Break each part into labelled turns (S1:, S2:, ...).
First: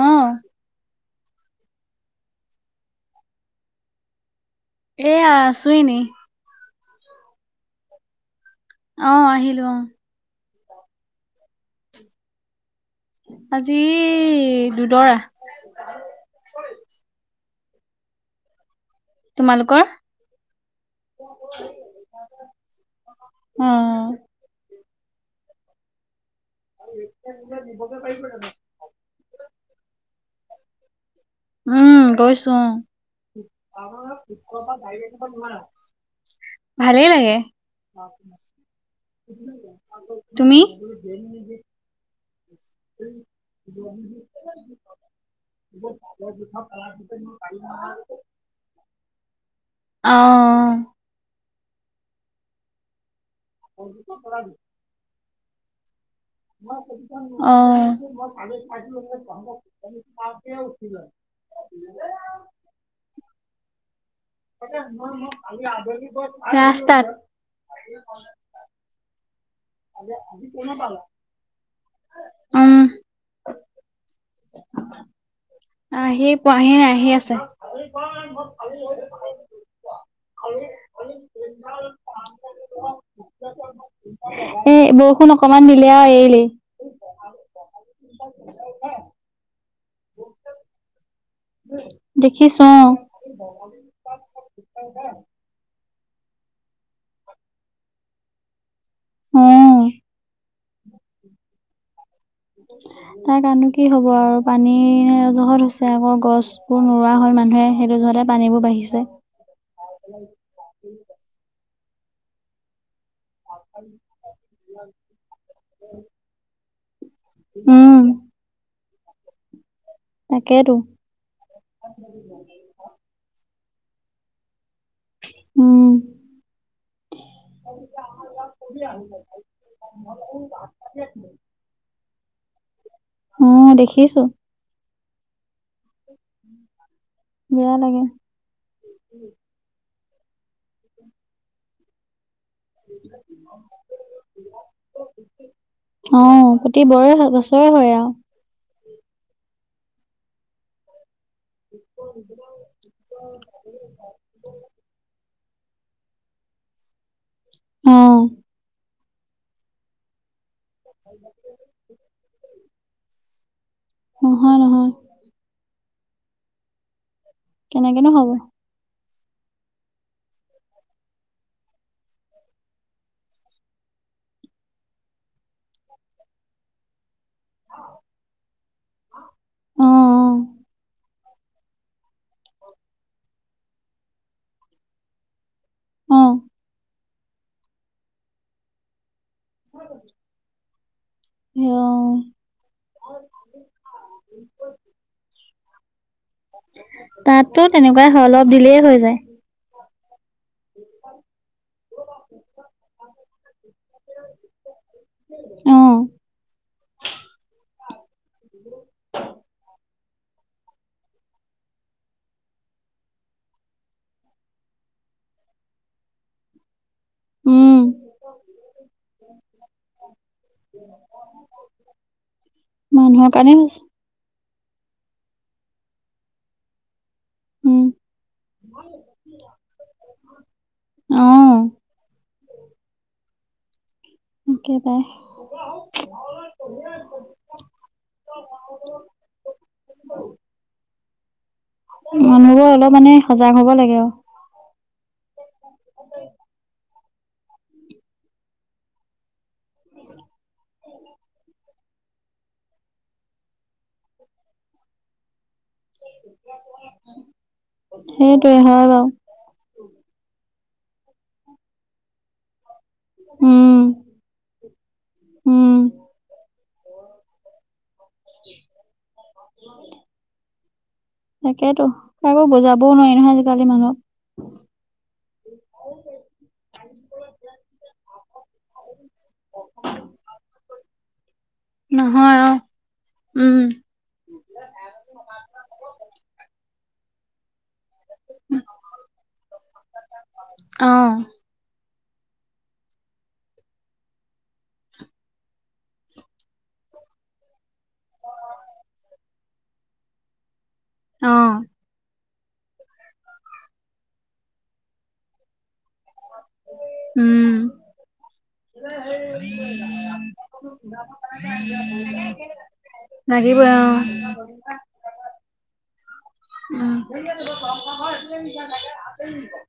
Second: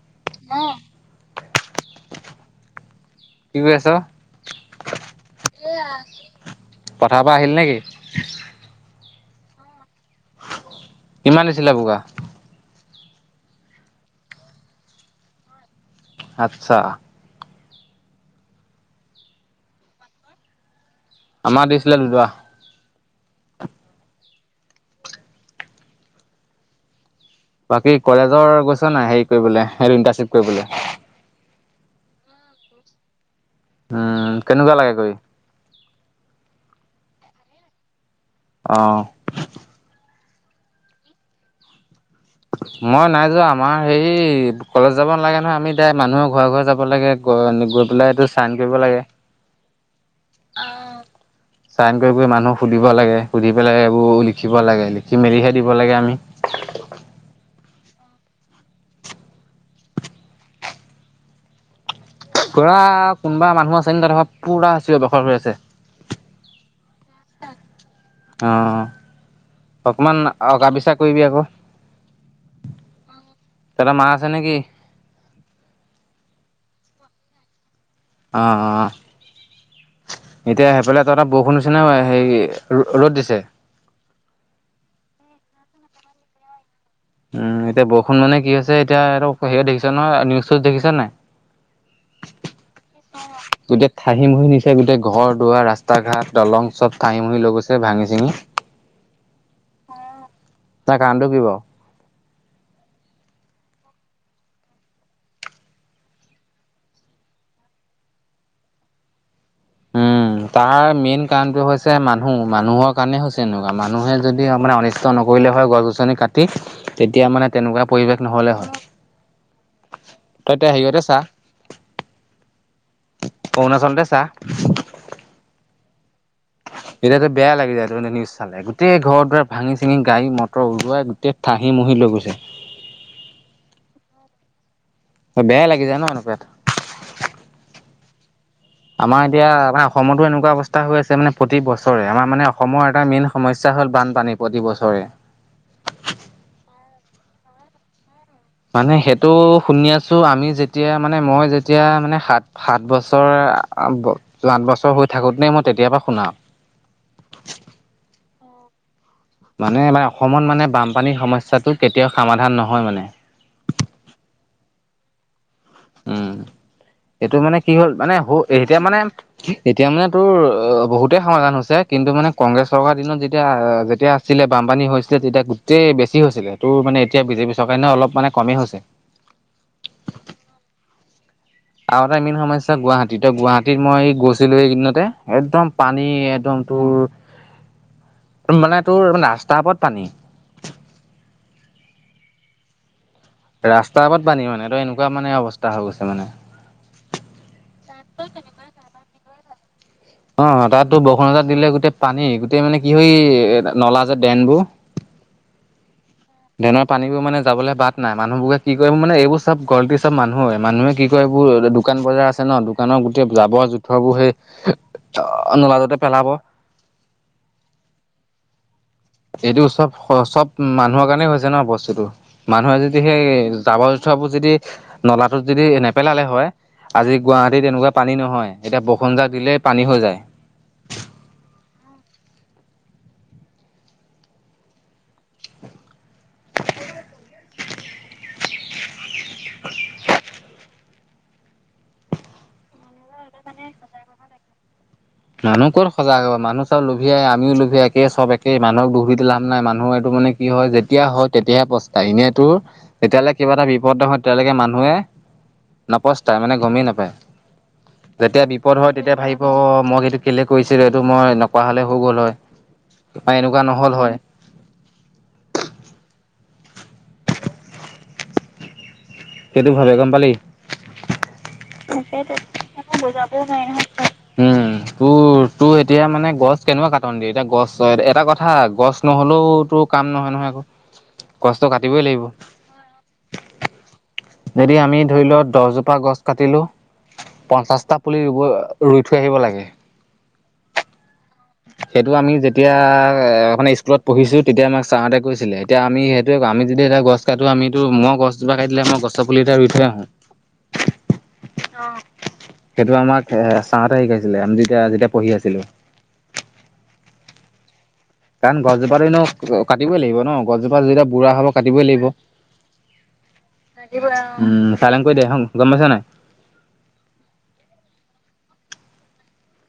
S1: অ'।
S2: অ'। কি কৰি আছ'?
S1: এইয়া আছো এনেই।
S2: পথাৰৰ পৰা আহিলি নেকি?
S1: অ', আহিলো, অ'।
S2: কিমান? [unintelligible]
S1: আজি দুদৰা।
S2: আচ্ছা।
S1: তোমালোকৰ,
S2: আমাৰ দিছিলে দুডৰা
S1: উম।
S2: বাকী কলেজৰ গৈছ নাই হেৰি কৰিবলে, [unintelligible] ইণ্টাৰশ্বিপ কৰিবলে?
S1: উম, গৈছো অ'।
S2: উম কেনেকুৱা লাগে কৰি
S1: ভালেই লাগে।
S2: অ'।
S1: তুমি?
S2: মই নাই যোৱা আমাৰ হেৰি, কলেজ যাব নালাগে নহয় আমি মানুহৰ ঘৰে ঘৰে যাব লাগে। গ-গৈ পেলাই এইটো চাইন কৰিব লাগে।
S1: অ'।
S2: চাইন কৰি কৰি মানুহ সুধিব লাগে, সুধি পেলাই এইবোৰ লিখিব লাগে। লিখি মেলিহে দিব লাগে আমি।
S1: অ'। [unintelligible]
S2: কৰা কোনবা মানহ আছে ত' ধৰক
S1: ৰাস্তাত।
S2: অ', অকমান অকা পিচা কৰিবি আকৌ।
S1: উম
S2: দাদা মা আছে নেকি?
S1: আহি পোৱাহি নাই, আহি আছে। [unintelligible]
S2: অ', অ'। এতিয়া সেইফালে তহতৰ বৰষুণ দিছি নে হেৰি ৰ'দ দিছে?
S1: এ বৰষুণ অকমান দিলে আৰু এৰিলে।
S2: উম, এতিয়া বৰষুণ মানে কি হৈছে এতিয়া হেৰি দেখিছা নহয়, নিউচজ দেখিছ নাই।
S1: দেখিছো, অ'।
S2: গোটেই ঠাহিমহি নিচেই, গোটেই ঘৰ দুৱাৰ ৰাস্তা ঘাট দলং। চব ঠাঁহি মহি লৈ গৈছে, ভাঙি চিঙি।
S1: উম।
S2: তাৰ কাৰনটো কি বাৰু?
S1: [inaudible] তাৰ কাৰনো কি হ'ব আৰু, পানী জহত হৈছে আকৌ গছবোৰ নোৰোৱা হল মানুহে সেইটো জহতে পানীবোৰ বাঢ়িছে।
S2: উম, তাৰ মেইন কাৰণটো হৈছে মানুহ-মানুহৰ কাৰণে হৈছে এনেকুৱা, মানুহে যদি মানে অনিষ্ট নকৰিলে হয় গছ-গছনি কাটি। তেতিয়া মানে তেনেকুৱা
S1: উম
S2: পৰিৱেশ নহ'লে হয়। তই এতিয়া হেৰিয়তে চা,
S1: য [unintelligible]
S2: অৰুণাচলতে চা।
S1: উম,
S2: এতিয়াাত বেয়া লাগি যায়টো নিউজ চে গোটেই ঘৰ দুৱাৰ ভাঙি-চিঙি গাডী মতৰ ওলাই গোটেই ঠাই, ঠাহি মহী লৈ গৈছে।
S1: উম, দেখিছো।
S2: বেয়াই লাগি যায় ন' এনেকুৱাত।
S1: বেয়া লাগে।
S2: আমাৰ এতিয়া মানে অসমতো এনেকুৱা অৱস্থা হৈ আছে মানে প্ৰতি বছৰে, আমাৰ মানে অসমৰ এটা মেইন সমস্যা হ'ল বানপানী প্ৰতিবছৰে।
S1: অ, প্ৰতি বাৰে বছৰে হয় আৰু।
S2: মানে সেইটো শুনি আছো, আমি যেতিয়া মানে মই যেতিয়া মানে সাত সাত বছৰ আঠ বছৰ হৈ থাকোঁতেনে মই তেতিয়াৰ পৰা শুনা।
S1: অ',
S2: মানে আমাৰ অসমত মানে বানপানীৰ সমস্যাটো কেতিয়াও সমাধান নহয় মানে।
S1: নহয়-নহয়।
S2: উ, ম এইটো মানে কি হ'ল।
S1: কেনেকেনো
S2: মানে
S1: হ'ব
S2: এতিয়া মানে এতিয়া মানে তোৰ বহুতেই সমাধান হৈছে কিন্তু মানে কংগ্ৰেছ চৰকাৰ দিনত যেতিয়া যেতিয়া আছিলে বানপানী হৈছিলে তেতিয়া গোটেই বেছি হৈছিলে, তোৰ মানে এতিয়া বিজেপি চৰকাৰে নহে অলপ মানে কমেই হৈছে।
S1: অ',
S2: আৰু এটা মেইন সমস্যা গুৱাহাটী তো গুৱাহাটীত মই গৈছিলোঁ এইকিদিনতে একদম, পানী
S1: অ
S2: একদম তোৰ মানে তোৰ ৰাস্তাৰ ওপৰত পানী।
S1: সেৱাও
S2: ৰাস্তাৰাত বানী মানে ত একুৱা মানে অৱস্থা হৈ গৈছে মানে।
S1: তাতো তেনেকুৱাই অলপ দিলেই হৈ যায়।
S2: অ, তাতো বৰসুণজাত দিলে গোটেই পানী গোটেই মানে কি হয় এ নলা যে ড্ৰেনবোৰ,
S1: অ',
S2: ড্ৰেনৰ পানীবোৰ মানে যাবলৈ বাদ নাই। মানুহবোৰকে কি কৰিব মানে এইবোৰ চব গলটি চব মানুহে মানুহে কি কয় এইবোৰ দোকান বজাৰ আছে ন, দোকানৰ গোটেই জাবৰ জোথৰ বোৰ সেই অ, নোলাজতে পেলাব।
S1: উম,
S2: এইটো চব-চব মানুহৰ কাৰণেই হৈছে ন বস্তুটো মানুহে যদি সেই
S1: মানুহৰ কাৰণে হৈছে
S2: জাবৰ, জোথৰবোৰ যদি নলাটোত যদি নেপেলালে হয়। আজি গুৱাহাটী
S1: উম
S2: এনেকুৱা পানী নহয়, এতিয়া বৰষুণ এজাক দিলেই পানী হৈ যায়।
S1: অ', [unintelligible]
S2: [inaudible]
S1: মানুহবোৰ অলপ মানে সজাগ হ'ব লাগে আৰু।
S2: মানুহ ক' ত সজাগ হ'ব, মানুহ চব লভিয়াই আমি লোভিয়াই একেই চব লুভিয়া আমি লুভিয়া একেই চব একেই মানুহক দুখি দি পেলায় লাভ নাই মানুহৰ এইটো মানে কি হয়, যেতিয়া হয় তেয়াহে প্ৰশ্ন তাই এনেইতো যেতিয়ালে কিবা এটা বিপদ নহয় তেতিয়ালৈকে মানুহে নাপচতাই মানে গমেই নাপায়, যেতিয়া
S1: সেইটোৱে
S2: বিপদ হয়
S1: বাৰু
S2: তেতিয়া ভাবিব মই এইটো কেলে কৰিছিলে এইটো মই নকোৱা হ'লে হৈ গ'ল হয় বা এনেকুৱা
S1: উম
S2: নহ'ল হয়।
S1: উম,
S2: সেইটো ভাবে গম পালি।
S1: তাকেতো কাৰো বুজাবও নোৱাৰি নহয় আজিকালি মানুহক।
S2: উম, তোৰ তোৰ এতিয়া মানে গছ কেনেকুৱা কাটন দিয়ে, এতিয়া গছ, এটা কথা গছ নহ'লেও তোৰ কাম নহয়-নহয় আকো। গছটো কাটিবই লাগিব।
S1: নহয় অ উম
S2: যদি আমি ধৰিলওঁ দহজোপা গছ কাটিলোঁ পঞ্চাশটা পুলি ৰুব, ৰুই থৈ আহিব লাগে।
S1: অহ।
S2: সেইটো আমি যেতিয়া, মিনে স্কুলত পঢ়িছোঁ তেতিয়া আমাক ছাৰহাঁতে কৈছিলে। এতিয়া আমি সেইটোৱে কওঁ। আমি যদি এটা গছ কাটো আমিটো, মই গছজোপা কাটিলে মই গছ পুলি এটা ৰুই থৈ আহোঁ।
S1: [inaudible] অ
S2: [unintelligible] অহ। সেইটো আমাক এ ছাৰহঁতে শিকাইছিলে, আমি যেতিয়া যেতিয়া পঢ়ি আছিলোঁ।
S1: উম।
S2: কাৰণ গছজোপাতো এনেইও কাটিবই লাগিব ন'। গছজোপা যেতিয়া বুঢ়া হ'ব কাটিবই লাগিব।
S1: লাগিবই অ
S2: [unintelligible] উম, চাইলেন কৰি দে হম, গম পাইছানে নাই।
S1: উম। [unintelligible]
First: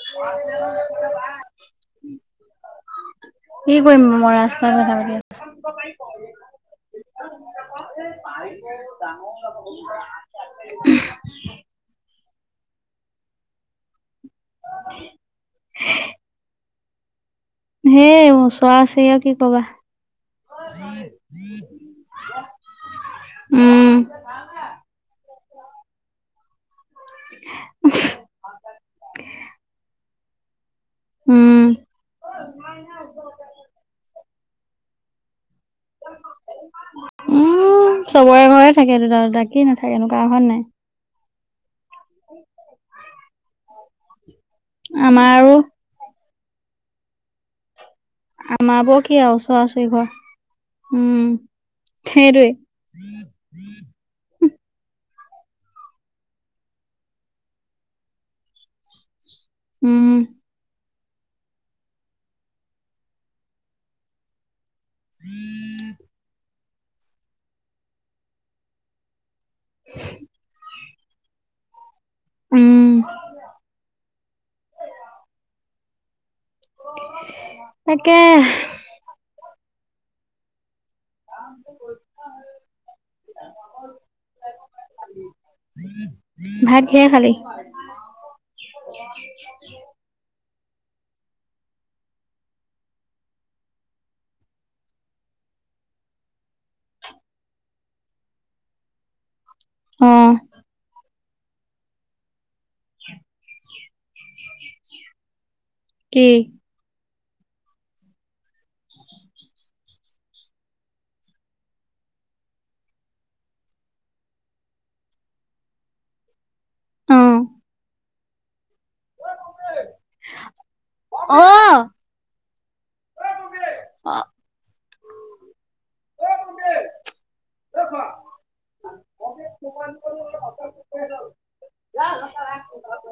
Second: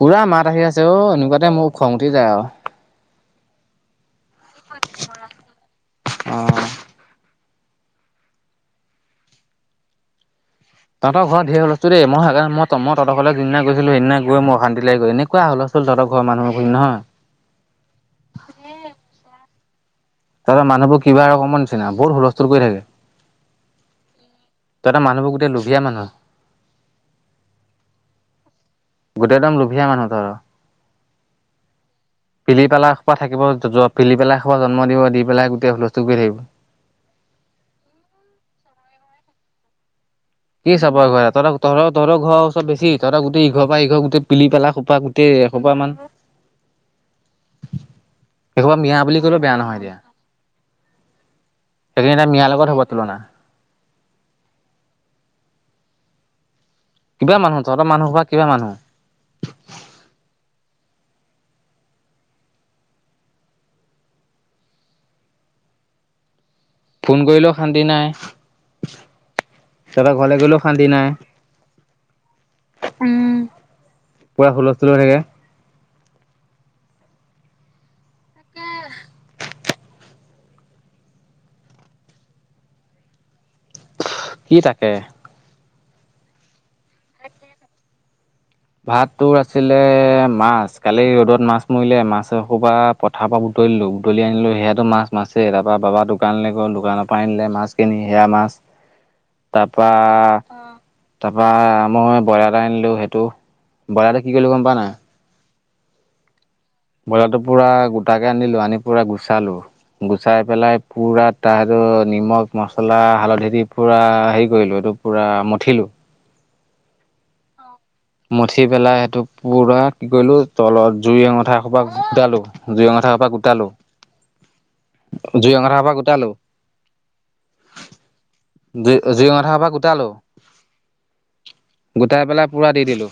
S2: পুৰা মাত আহি আছে অহ, এনেকুৱাতে মোৰ খং উঠি যায় আৰু।
S1: কি কৰিম মই ৰাস্তাত কথা পাতি আছোঁ।
S2: অহ।
S1: [unintelligible]
S2: তহঁতৰ ঘৰত দেই মই সেইকাৰণে মই মই তহঁতৰ ঘৰলৈ যিদিনা গৈছিলোঁ সেইদিনা গৈ মোৰ অশান্তিল লাগি গৈছে। এনেকুৱ হুলষ্টোল তহঁতৰ ঘৰৰ মানুহবোৰ নহয়।
S1: সেই ওচৰা-ওচৰি আৰু কি কবা।
S2: তহঁতৰ ঘৰৰ মানুহবোৰ কিবা ৰকমৰ নিচিনা বহুত হুলস্থুল কৰি থাকে।
S1: উম
S2: তাতে মানুহবোৰ গোটেই লোভীয়া মানুহ।
S1: [unintelligible]
S2: গোটেই একদম লোভীয়া মানুহ ধৰ।
S1: উম
S2: পিলি-পেলাশকে থাকিব যোৱা পিলি-পেলাশ সোপা জন্ম দিব, দি পেলাই গোটেই হুলস্থুল কৰি থাকিব।
S1: উম, চবৰে ঘৰে থাকে দুটা-দুটা কি নাথাকেনো কাৰ ঘৰত নাই।
S2: কি চাব ঘৰত। তই তহঁতৰ-তহঁতৰ ঘৰ ওচৰত বেছি, তহঁতৰ গোটেই ই ঘৰৰ পৰা ই ঘৰ গোটেই পিলি-পালা। সোপা
S1: আমাৰ
S2: গোটেই
S1: আৰু
S2: এসোপা মান। এসোপা
S1: আমাৰ
S2: মিঞা
S1: বোৰ কি
S2: বুলি
S1: আৰু
S2: ক'লেও বেয়া নহয়
S1: ওচৰা-ওচৰি
S2: এতিয়া
S1: ঘৰ উম,
S2: সেইখিনি এটা মিঞাৰ
S1: সেইটোৱে।
S2: লগত হ'ব তুলনা
S1: [unintelligible]
S2: কিবা মানুহ, তহঁতৰ মানুহ সোপা কিবা মানুহ।
S1: উম। [unintelligible]
S2: ফোন কৰিলেও শান্তি নাই। তহঁতৰ ঘৰলে গ'লেও শান্তি নাই। উম, পুৰা হুলস্থুল হৈ থাকে।
S1: তাকে। [unintelligible]
S2: কি তাকে?
S1: ভাত কিহে খালি?
S2: ভাত তোৰ আছিলে মাছ। কালি ৰ'দত মাছ মৰিলে মাছ একসোপা পথাৰ পৰা বুটলিলোঁ, বুটলি আনিলোঁ। সেইয়াটো মাছ মাছে তাৰপৰা বাবা দোকানলৈ গ'ল দোকানৰ পৰা আনিলে মাছ। কিনি সেয়া মাছ।
S1: [unintelligible] অ
S2: তাৰপা-তাৰপা মই ব্ৰইলাৰ এটা আনিলোঁ সেইটো। ব্ৰইলাটো কি কৰিলে গম পায় নাই?
S1: কি?
S2: ব্ৰইলাৰটো পুৰা গোটাকে আনিলোঁ, আনি পুৰা গুচালো। গুচাই পেলাই পুৰা তাত, সেইটো নিমখ মছলা হালধি দি পুৰা হেৰি কৰিলোঁ, এইটো পূৰা মঠিলোঁ।
S1: অ'।
S2: মঠি পেলাই সেইটো পুৰা কি কৰিলোঁ, তলত জুই অঙঠা সোপা গোটালো, জুই অঙঠা সোপা গোটালো।
S1: অ'।
S2: জুই অঙঠা সোপা গোটালো। জুই জুইঙঠা সোপা গোটালো, গোটাই পেলাই পুৰা দি দিলোঁ।